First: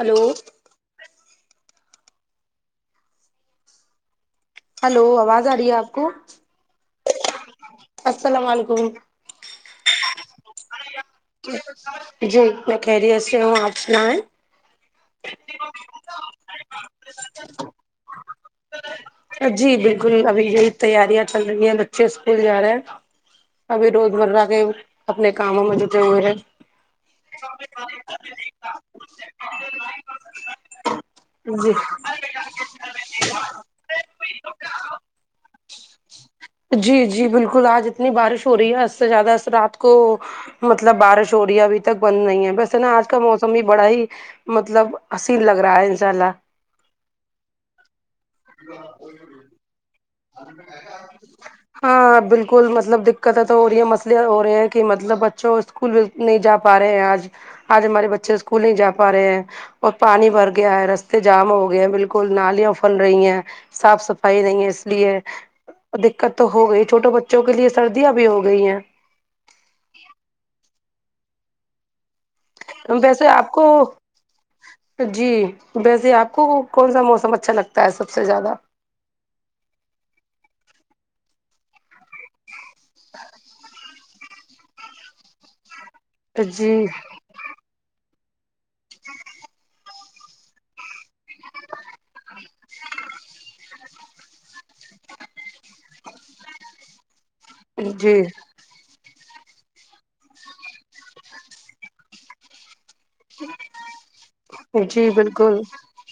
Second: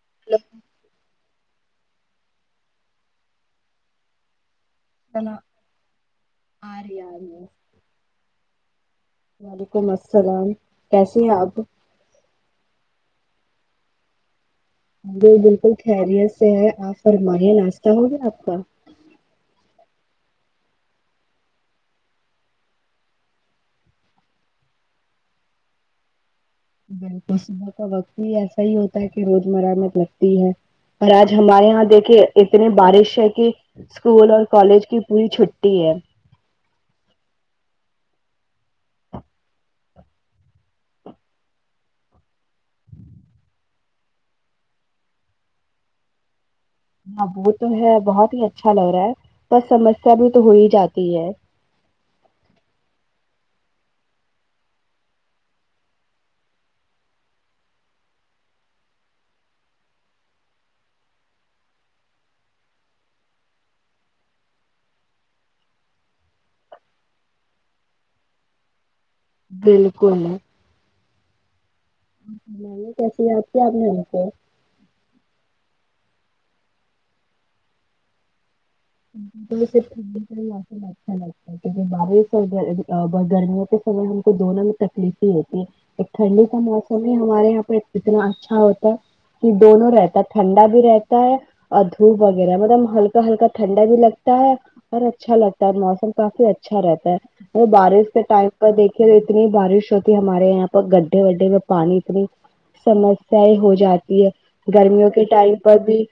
hello hello آواز آ رہی ہے آپ کو آرہی آرہی ہے السلام علیکم وعلیکم السلام کیسے ہیں آپ جی میں خیریت سے ہوں آپ سنائیں جی بالکل خیریت سے ہے آپ فرمایا ناشتہ ہوگیا آپ کا جی بالکل ابھی یہ ہی تیاریاں چل رہی ہیں بچے اسکول جا رہے ہیں ابھی روز مرہ کے اپنے کاموں میں جھکے ہوئے ہے بالکل صبح کا وقت بھی ایسا ہی ہوتا ہے کہ روزمرہ میں لگتی ہے اور آج ہمارے جی یہاں دیکھے اتنی بارش ہے کہ اسکول اور کالج کی پوری چھ ٹی ہے جی جی بالکل آج اتنی بارش ہو رہی ہے حد سے زیادہ اس رات کو مطلب بارش ہو رہی ہے ابھی تک بند نہیں ہے ویسے نا آج کا موسم بھی بڑا ہی مطلب حسین لگ رہا ہے انشاء اللہ ہاں وہ تو ہے بہت ہی اچھا لگ رہا ہے پر سمسیا بھی تو ہو ہی جاتی ہے ہاں بالکل مطلب دقتیں تو ہو رہی ہے مسلے ہو رہے ہیں کہ مطلب بچوں اسکول نہیں جا پا رہے ہیں آج آج ہمارے بچے اسکول نہیں جا پا رہے ہیں اور پانی بھر گیا ہے رستے جام ہو گئے ہیں بالکل نالیاں افل رہی ہیں صاف صفائی نہیں ہے اس لیے دقت تو ہو گئی چھوٹے بچوں کے لیے سردیاں بھی ہو گئی ہیں بالکل آ فرمائیے ویسے کیسی آپ یاد کو کیا نے ہم کو جی ویسے آپ کو کون سا موسم اچھا لگتا ہے سب سے زیادہ [unintelligible] اچھا لگتا ہے کہونکہ بار ش گرمی ہے سے ہم کو دونوں میں تکلیف ہی ہوتی ہے ایک ٹھنڈی کا جی موسم ہی ہمیں ہمارے یہاں پہ اتنا اچھا ہوتا ہے کہ دونوں رہتا ہے ٹھنڈا بھی رہتا ہے اور دھوپ وغیرہ مطلب ہلکا ہلکا ٹھنڈا بھی لگتا ہے اور اچھا لگتا ہے موسم کافی اچھا رہتا ہے وہ بارش جی کے ٹائم دیکھیے اتنی بارش ہوتی ہے ہمارے یہاں پر گڈھے وڈھے میں پانی اتنی سم سیی ہو جاتی ہے جی گرمیوں کے ٹائم بالکل پر بھی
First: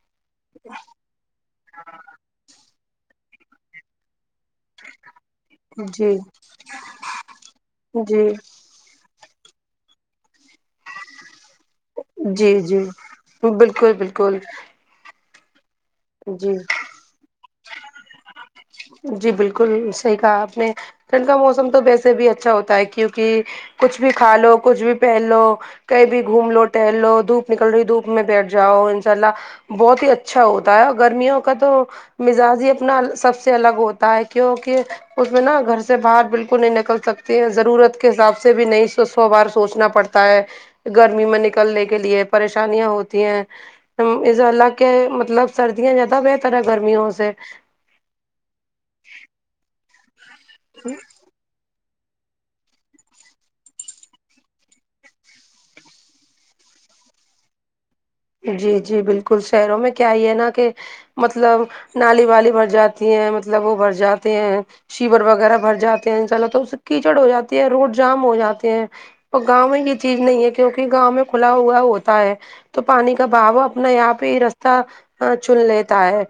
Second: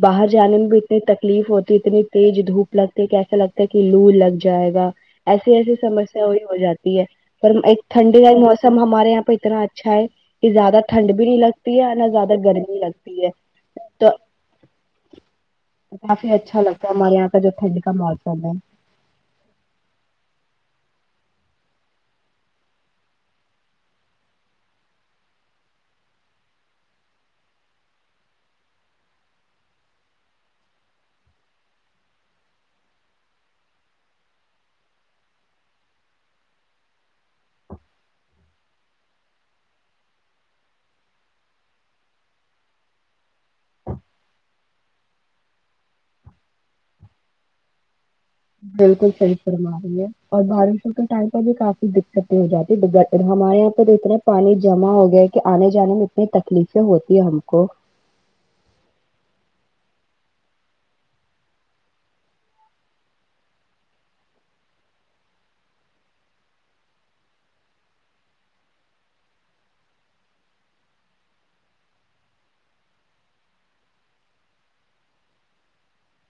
باہر جانے میں بھی اتنی تکلیف ہوتی اتنی تیز دھوپ لگتی ہے کہ ایسا لگتا ہے کہ لو لگ جائے گا ایسی ایسی جی سمسیا بھی ہو جاتی ہے پر ایک ٹھنڈی جی کا موسم سم ہمارے یہاں پہ اتنا اچھا ہے کہ زیادہ ٹھنڈ بھی نہیں لگتی ہے نہ زیادہ جی گرمی جی لگتی ہے بالکل تو بالکل کافی جی اچھا لگتا ہے ہمارے یہاں کا جو ٹھنڈ کا موسم ہے جی بالکل صحیح کہا آپ نے ٹھنڈ کا موسم تو ویسے بھی اچھا ہوتا ہے کیونکہ کچھ بھی کھا لو کچھ بھی پہن لو کہیں بھی گھوم لو ٹہل لو دھوپ نکل رہی دھوپ میں بیٹھ جاو انشاء اللہ بہت ہی اچھا ہوتا ہے اور گرمیوں کا تو مزاج ہی اپنا سف سے الگ ہوتا ہے کیونکہ اس میں نا گھر سے باہر بالکل نہیں نکل سکتے ہیں ضرورت کے حساب سے سے بھی نہیں سو سو بار سوچنا پڑتا ہے گرمی میں نکلنے کے لیے پریشانیاں ہوتی ہیں انشاء اللہ کہ مطلب سردیاں زیادہ بہتر ہے گرمیوں سے بالکل صحیح فرما رہی ہے اور بارشوں کے ٹائم بھی کافی دقتیں ہو جاتی ہے ڈباکر ہمارے یہاں پہ تو اتنا پانی جمع ہو گیا کہ آنے جانے میں میں تکلیفیں ہوتی ہے ہم کو جی جی بالکل شہروں میں کیا ہی ہے نا کہ مطلب نالی والی بھر جاتی ہیں مطلب وہ بھر جاتے ہیں شیور وغیرہ بھر جاتے ہیں ان سے چلو تو اس سے کیچڑ ہو جاتی ہے روڈ جام ہو جاتے ہیں تو گاؤں میں یہ چیز نہیں ہے کیوںکہ گاؤں میں کھلا ہوا ہوتا ہے تو پانی کا بھاؤ اپنے آپ ہی رستہ چن لیتا ہے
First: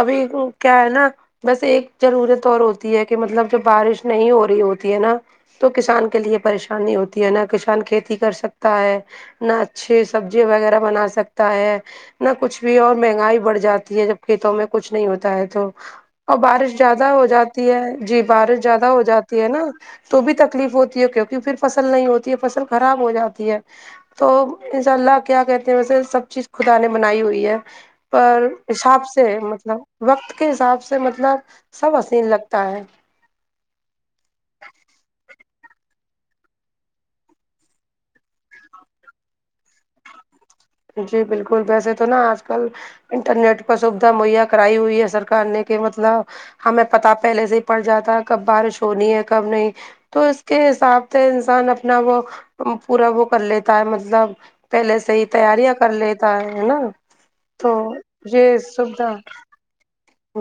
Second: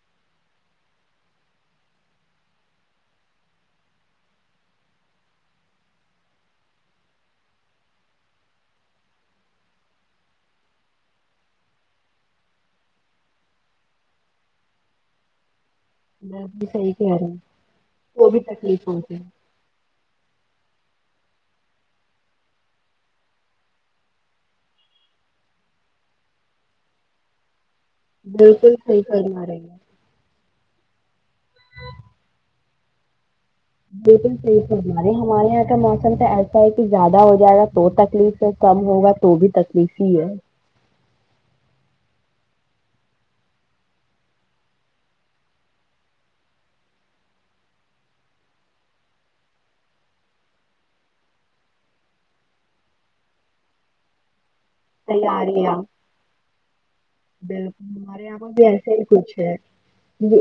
ابھی وہ کیا ہے نا بس ایک ضرورت اور ہوتی ہے کہ مطلب جب بارش نہیں ہو رہی ہوتی ہے نا تو کسان کے لیے پریشانی ہوتی ہے نہ کسان کھیتی کر سکتا ہے نہ اچھی سبزی وغیرہ بنا سکتا ہے نہ کچھ بھی اور مہنگائی بڑھ جاتی ہے جب کھیتوں میں کچھ نہیں ہوتا ہے تو اور میں بھی بارش صحیح زیادہ کہہ ہو رہے ہیں جاتی ہے جی وہ بھی بارش زیادہ تکلیف ہو ہوتی جاتی ہے نا تو بھی تکلیف ہوتی ہے کیونکہ پھر فصل نہیں ہوتی ہے فصل خراب ہو جاتی ہے تو انشاء اللہ کیا کہتے ہیں ویسے سب چیز خدا نے بنائی ہوئی ہے پر بالکل صحیح حساب سے فرما رہی ہیں مطلب وقت کے حساب سے مطلب سب حسین لگتا ہے بالکل صحیح فرما رہے ہے ہمارے یہاں کا موسم تو ایسا ہے کہ زیادہ ہو جائے گا تو تکلیف کم ہوگا تو بھی تکلیف ہی ہے جی بالکل ویسے تو نا آج کل انٹرنیٹ پر سویدھا مہیا کرائی ہوئی ہے سرکار نے کہ مطلب ہمیں پتا پہلے سے ہی پڑ جاتا ہے کب بارش ہونی ہے کب نہیں تو اس کے حساب سے انسان اپنا وہ پورا وہ کر لیتا ہے مطلب پہلے سے ہی تیاریاں کر لیتا ہے ہے نا تو بالکل ہمارے یہاں پر یہ بھی ایسا ہی سویدھا کچھ ہے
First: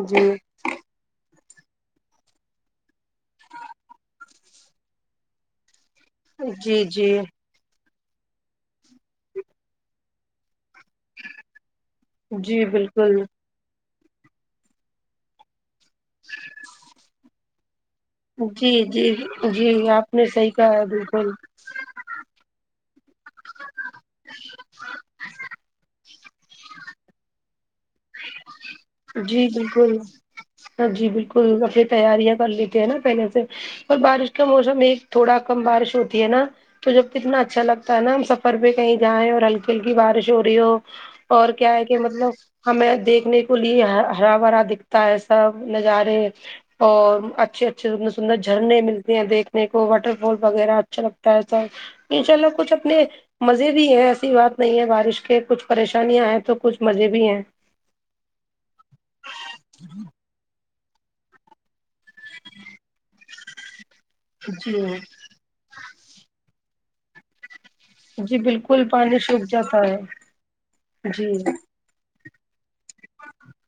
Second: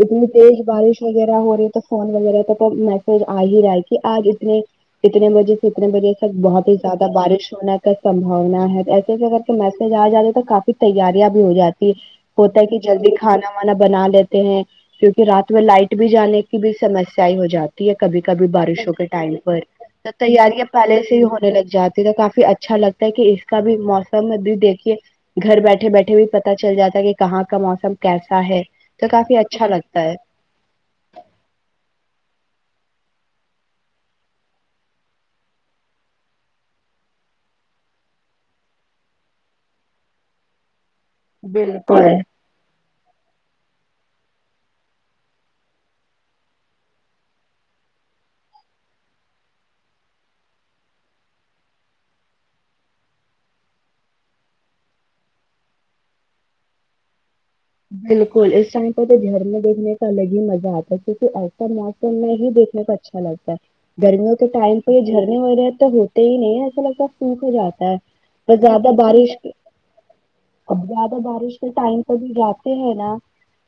اتنی جی تیز بارش وغیرہ ہو رہی تو فون وغیرہ تو تو میسج آ ہی رہا ہے کہ آج اتنے اتنے بجے سے اتنے بجے بہت ہی جی زیادہ جی بارش ہونے کا سمباونا ہے ایسے اگر کے میسج آ جاتے تو کافی تیاری ہو جاتی ہے ہوتا جی ہے کہ جلدی بالکل کھانا وانا بنا لیتے ہیں کیونکہ رات میں لائٹ بھی جانے کی بھی سمسیا ہو جاتی ہے کبھی کبھی جی بارشوں کے جی ٹائم پر جی تو آپ نے صحیح تیاریاں کہا ہے پہلے سے ہی بالکل ہونے لگ جاتی کافی اچھا لگتا ہے کہ اس کا بھی موسم بھی دیکھیے گھر بیٹھے بیٹھے بھی پتا چل جاتا ہے کہ کہاں کا موسم کیسا ہے تو کافی جی اچھا بالکل لگتا ہے ہاں جی بالکل اپنی تیاریاں کر لیتی ہے نا پہلے سے اور بارش کا موسم ایک تھوڑا کم بارش ہوتی ہے نا تو جب کتنا اچھا لگتا ہے نا ہم سفر پہ کہیں جائیں اور ہلکی ہلکی بارش ہو رہی ہو اور کیا ہے کہ بالکل مطلب ہمیں دیکھنے پلی ہرا بھرا دکھتا ہے سب نظارے اور اچھے اچھےر سندر جھرنے ملتے ہیں دیکھنے کو واٹر فال وغیرہ اچھا لگتا ہے سب انشاءاللہ کچھ اپنے مزے بھی ہے ایسی بات نہیں ہے بارش کے کچھ پریشانیاں ہیں تو کچھ مزے بھی ہیں بالکل اس ٹائم پہ تو گھر میں دیکھنے کا الگ ہی مزہ آتا ہے کیونکہ ایسا تو ہی دیکھنے کو اچھا لگتا ہے گرمیوں کے ٹائم جی پہ جھر تو ہوتے ہی نہیں ایسا لگتا ہے سوکھ جاتا جی ہے بالکل زیادہ پانی بارش سوکھ جاتا ہے اب زیادہ جی بارش کے ٹائم کہیں جاتے ہیں نا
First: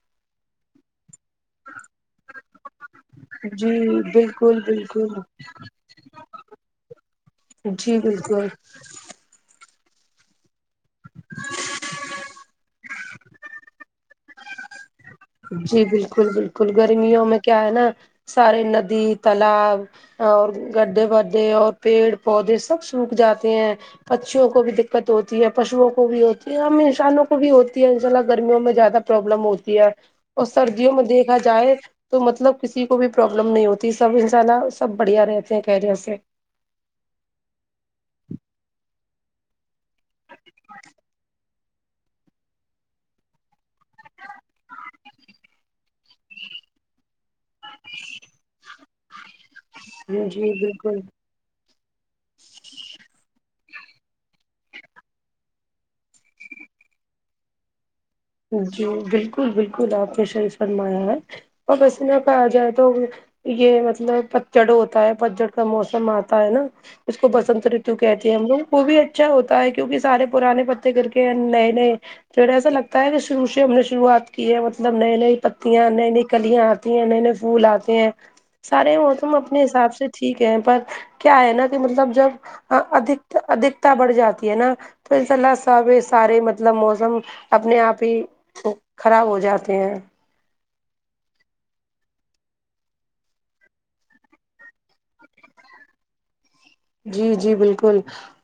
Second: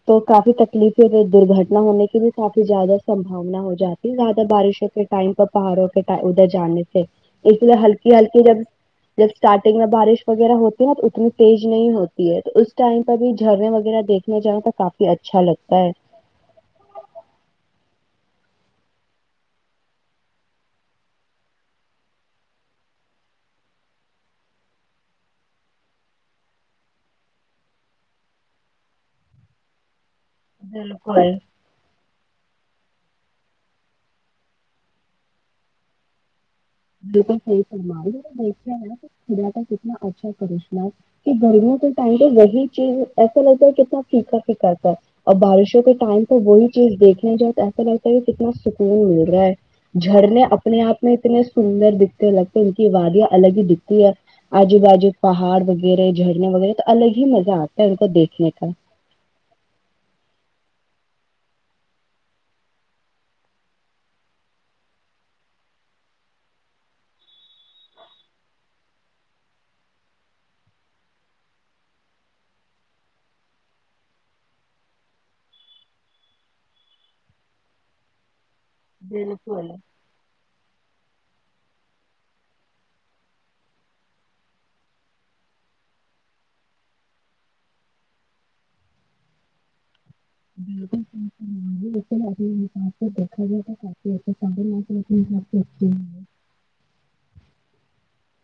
تو کافی تکلیفیں درگٹنا ہونے کی بھی کافی زیادہ سم بھؤنا جی ہو جاتی ہے زیادہ بالکل بارشوں کے بالکل ٹائم پر پہاڑوں کے ادھر جانے سے اس لئے جی ہلکی ہلکی بالکل جب جب اسٹارٹنگ میں بارش وغیرہ ہوتی ہے نا تو اتنی تیز نہیں ہوتی ہے تو اس ٹائم پہ بھی جھرنے وغیرہ دیکھنے جاے تو کافی اچھا لگتا جی ہے بالکل بالکل گرمیوں میں کیا ہے نا سارے ندی تالاب اور گڈھے بڈھے اور پیڑ پودے سب سوکھ جاتے ہیں پچیوں کو بھی دقت ہوتی ہے پشوؤں کو بھی ہوتی ہے ہم انسانوں کو بھی ہوتی ہے ان شاء اللہ گرمیوں میں زیادہ پرابلم ہوتی ہے اور سردیوں میں دیکھا جائے تو مطلب کسی کو بھی پرابلم نہیں ہوتی سب انشاء اللہ سب بڑھیا رہتے ہیں خیریت سے بالکل صحیح فرما رہی ہے اپ [unintelligible] خدا کا کتنا اچھا کرشمہ ہے کہ گرمی کے ٹائم پہ وہی چیز ایسا لگتا ہے کتنا پھیکا پھیکاتا ہے اور بارشوں کے ٹائم پ وہی چیز دیکھنے جاؤ ایسا لگتا ہے کہ کتنا سکون مل رہا ہے جھرنے جی اپنے بالکل آپ میں اتنے سندر دکھتے لگتے ہیں ان کی وادیاں الگ ہی دکھتی ہے آجو باجو پہاڑ وغیرہ جھرنا وغیرہ تو الگ ہی مزہ آتا ہے ان کو دیکھ جی بالکل بالکل آپ نے شریف فرمایا ہے اورپس میں پہ آ جائے تو یہ مطلب پتجڑ ہوتا ہے پتجڑ کا موسم آتا ہے نا اس کو بسنت رتو کہتے ہیں ہم لوگ وہ بھی اچھا ہوتا ہے کیونکہ سارے پرانے پتے گھر کے نئے نئے تھوڑاسا لگتا شروعات کی ہے مطلب نئی نئی پتیاں نئی نئی کلیاں اتی ہیں نئے نئے پھول سارے موسم اپنے حساب سے ٹھیک ہے پر کیا ہے نا کہ مطلب جب ادھک ادھکتا بڑھ جاتی ہے نا تو انسا اللہ سب سارے مطلب موسم اپنے آپ ہی خراب ہو جاتے ہیں اپنے حساب سے دیکھا جائے [inaudible] [unintelligible] جی جی بالکل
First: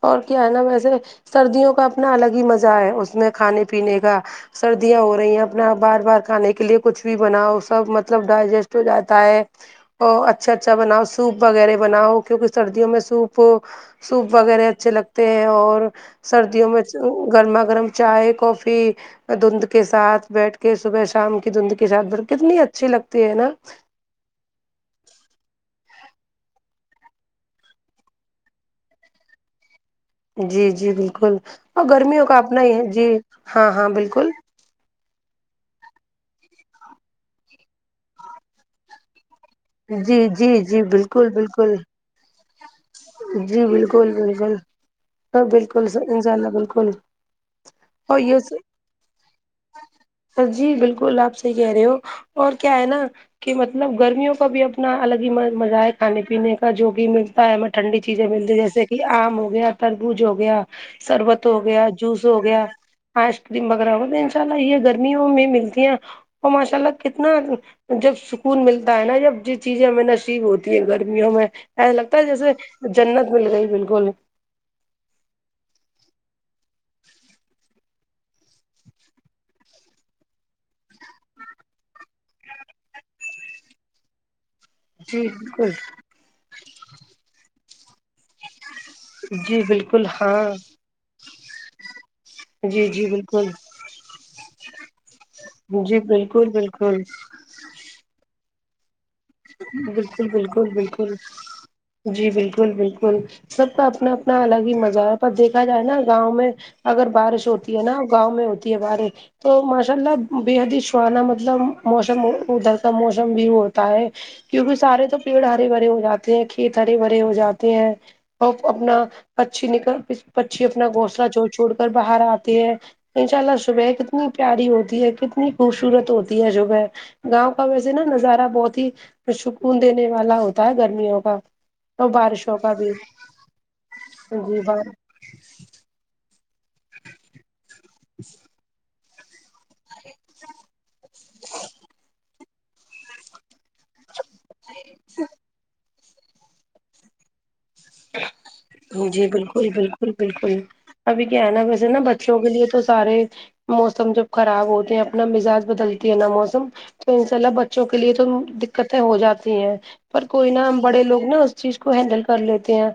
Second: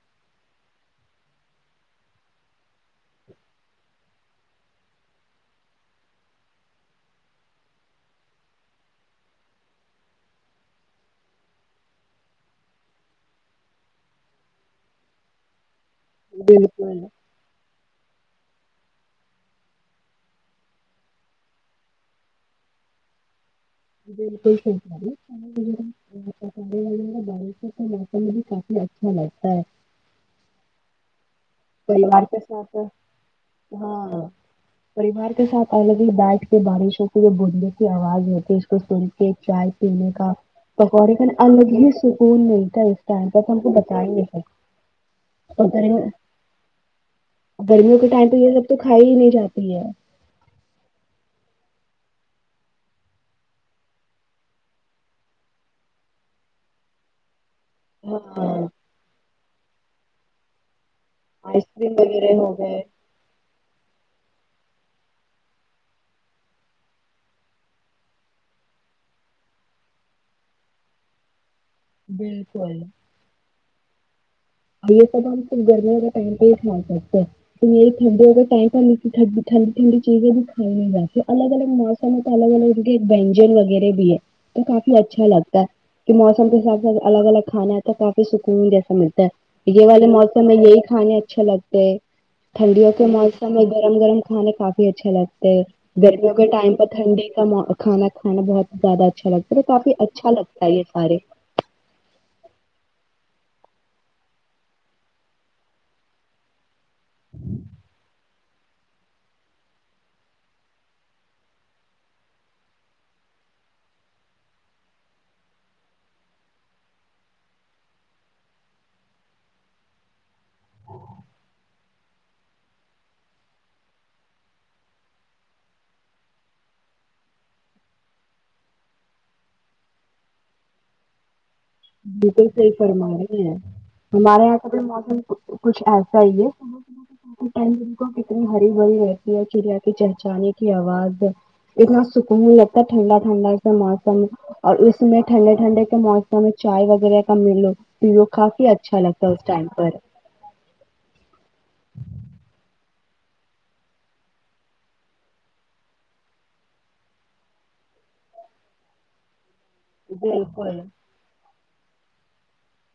اور کیا ہے نا ویسے سردیوں کا اپنا الگ ہی مزہ ہے اس میں کھانے پینے کا سردیاں ہو رہی ہیں اپنا بار بار کھانے کے لیے کچھ بھی بناؤ سب مطلب ڈائجسٹ ہو جاتا ہے ا اچھا اچھا بناؤ سوپ وغیرہ بناؤ کیونکہ سردی میں سوپ سوپ وغیرہ اچھے لگتے ہیں اور سردیوں میں بالکل گرما گرم چائے کافی دھندھ کے ساتھ بیٹھ کے صبح شام کی دھند کے ساتھ بیٹھ کتنی اچھی لگتی ہے نا بالکل [unintelligible] ے والے میں بارشوں کا موسم بھی کافی اچھا لگتا ہے جی جی بالکل اور پریوار گرمیوں کا کے اپنا ہی ساتھ ہے جی ہاں ہاں بالکل پریوار کے ساتھ الگ الگ بیٹ کے بارشوں کی جو بندوں کی آواز ہوتی ہے اس کو سور کے چائے پینے جی کا جی جی پکوڑے بالکل کا الگ بالکل ہی سکون ملتا ہے اس ٹائم پر تو ہم کو بتائیں گے ہاں بالکل ان شاء اللہ بالکل گرمیوں کے ٹائم تو یہ سب تو کھا ہی نہیں جاتی ہے جی بالکل آپ صحی کہہ رہے ہو اور کیا ہے نا کہ مطلب گرمیوں کا بھی اپنا الگ ہی مزہ ہے کھانے پینے کا جو بھی ملتا ہے ہمیں ٹھنڈی چیزیں ملتی ہاں ہے جیسے یہ آم ہو گیا تربوز ہو گیا سربت ہو آئس گیا کریم جوس وغیرہ ہو گیا گئے آئس کریم وغیرہ ہو تو انشاء اللہ یہ گرمیوں میں ملتی ہیں وہ ماشاء اللہ کتنا جب سکون ملتا ہے نا ب ج چیزیں میں نصیب ہوتی ہے گرمیوں میں ایسا لگتا ہے بالکل جیسے جنت مل گئی بالکل یہ سب ہم گرمی وغیرہ ٹائم پ ہی سکتے ہے تو یہ ٹھڈ وغیرہ ٹ س کیٹھی ٹھڈ ٹھنی چیزیں بھی کھائی میں جاس ا الگ الگ موسموں تو الگ الگ ونجن وغیرہ بھی ہے تو کافی جی اچھا لگتا ہے بالکل کہ موسم کے حساب سے الگ الگ کھانا ہے تو کافی سکون رہتا اچھا ملتا ہے جی یہ بالکل والے ہاں موسم میں یہی کھانے اچھے لگتے ہیں جی ٹھنڈیوں کے جی بالکل موسم میں گرم گرم کھانے کافی اچھے لگتے ہیں جی گرمیوں کے بالکل ٹائم پر بالکل ٹھنڈی کا کانا کھانا بہت زیادہ اچھا لگتا ہے تو کافی بالکل اچھا لگتا بالکل ہے یہ بالکل سارے جی بالکل بالکل سب کا اپنا اپنا الگ ہی مزہ ہے پر دیکھا جائے نا گاؤں میں اگر بارش ہوتی ہے نا گاؤں میں ہوتی ہے بارش تو ماشاء اللہ بےحد ہی سہانا مطلب موسم ادھر کا موسم بھی ہوتا ہے کیونکہ سارے تو پیڑ ہرے بھرے ہو جاتے ہیں کھیت ہرے بھرے ہو جاتے ہیں اور اپنا پچھی نکل پچی اپنا گھونسلہ جوڑ چھوڑ کر باہر آتے ہے انشاء اللہ صبح کتنی پیاری ہوتی ہے کتنی خوبصورت ہوتی ہے صبح گاؤں کا ویسے نا نظارہ بہت ہی سکون دینے والا ہوتا ہے گرمیوں کا اور بالکل بارشوں صحیح کا بھی فرما رہے ہیں ہمارے یہاں جی کا ب [unintelligible] موسم کچھ ایسا ہی ہے کتنی ہری بھری ہے چڑیا کی چہچانے کی آواز اتنا سکون لگتا ٹھنڈا ٹھنڈا موسم اور اس میں ٹھنڈے ٹھنڈے کے موسم میں چائے وغیرہ کا ملو پھر وہ کافی اچھا جی لگتا ہے اس ٹائم بالکل پر بالکل بالکل ابھی کیا ہے نا ویسے نا بچوں کے لیے تو سارے موسم جب خراب ہوتے ہیں اپنا مزاج بدلتی ہے نا موسم تو انشاء اللہ بچوں کے لیے تو دقتیں ہو جاتی ہیں پر کوئی نہا ہم بڑے لوگ نا اس چیز کو ہینڈل کر لیتے ہیں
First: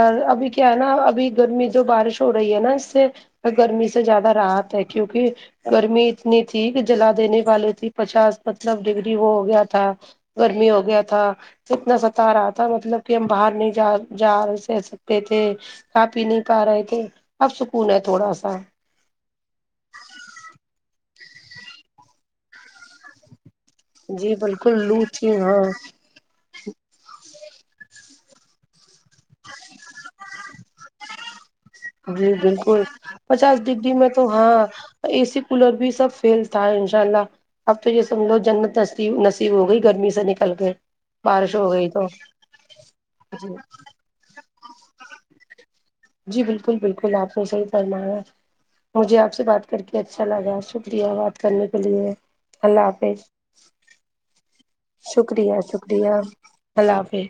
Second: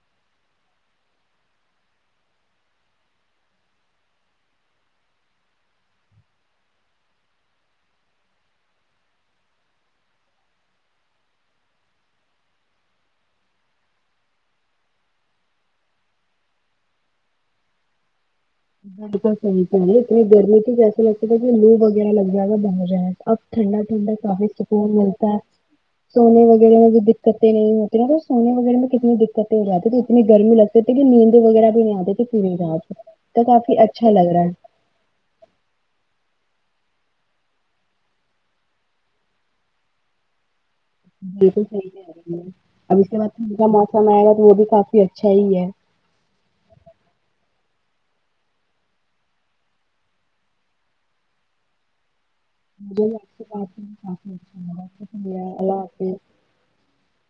اور ابھی کیا ہے نا ابھی گرمی جو بارش ہو رہی ہے نا اس سے گرمی سے زیادہ رات ہے کیونکہ گرمی اتنی تھی کہ جلا دینے والی تھی پچاس مطلب ڈگری وہ ہو گیا تھا گرمی ہو گیا تھا اتنا ستا رہا تھا مطلب کہ ہم باہر نہیں جا جا رہے س سکتے تھے کھا پی نہیں پا رہے تھے اب سکون ہے تھوڑا سا بالکل صحیح کہہ گرمی کیسے لگتی تھ کہ لو وغیرہ لگ جائے گا بن جائےا اب ٹھنڈا اندر جی کافی بالکل سکون لو ملتا تھی ہے ہاں سونے وغیرہ میں بھی دقتیں نہیں ہوتی نا تو سونے وغیرہ میں کتنی دقت ہو جاتی تو اتنی گرمی لگتی تے نیند وغیرہ بھی نہیں آتے تے جی پھر بالکل تو پچاس کافی ڈگری میں اچھا تو لگ رہا ہے ہاں اے سی کولر بھی سب فیل تھا انشاء اللہ اب تو یہ سمجھو جنت ن نصیب ہو گئی گرمی سے نکل کے بارش بالکل ہو صحیح گئی تو کہہ رہی ہے اب اس کے بعد جی ٹھنڈ کا موسم آئے گا تو وہ بھی کافی اچھا ہی ہے جی بالکل بالکل آپ نے صحیح فرمایا مجھے آپ سے بات کر کے اچھا لگا شکریہ بات کرنے کے لیے اللہ مجھے بھی حافظ آپ سے بات کر کے کافی اچھا لگا شکریہ اللہ شکریہ حافظ اللہ حافظ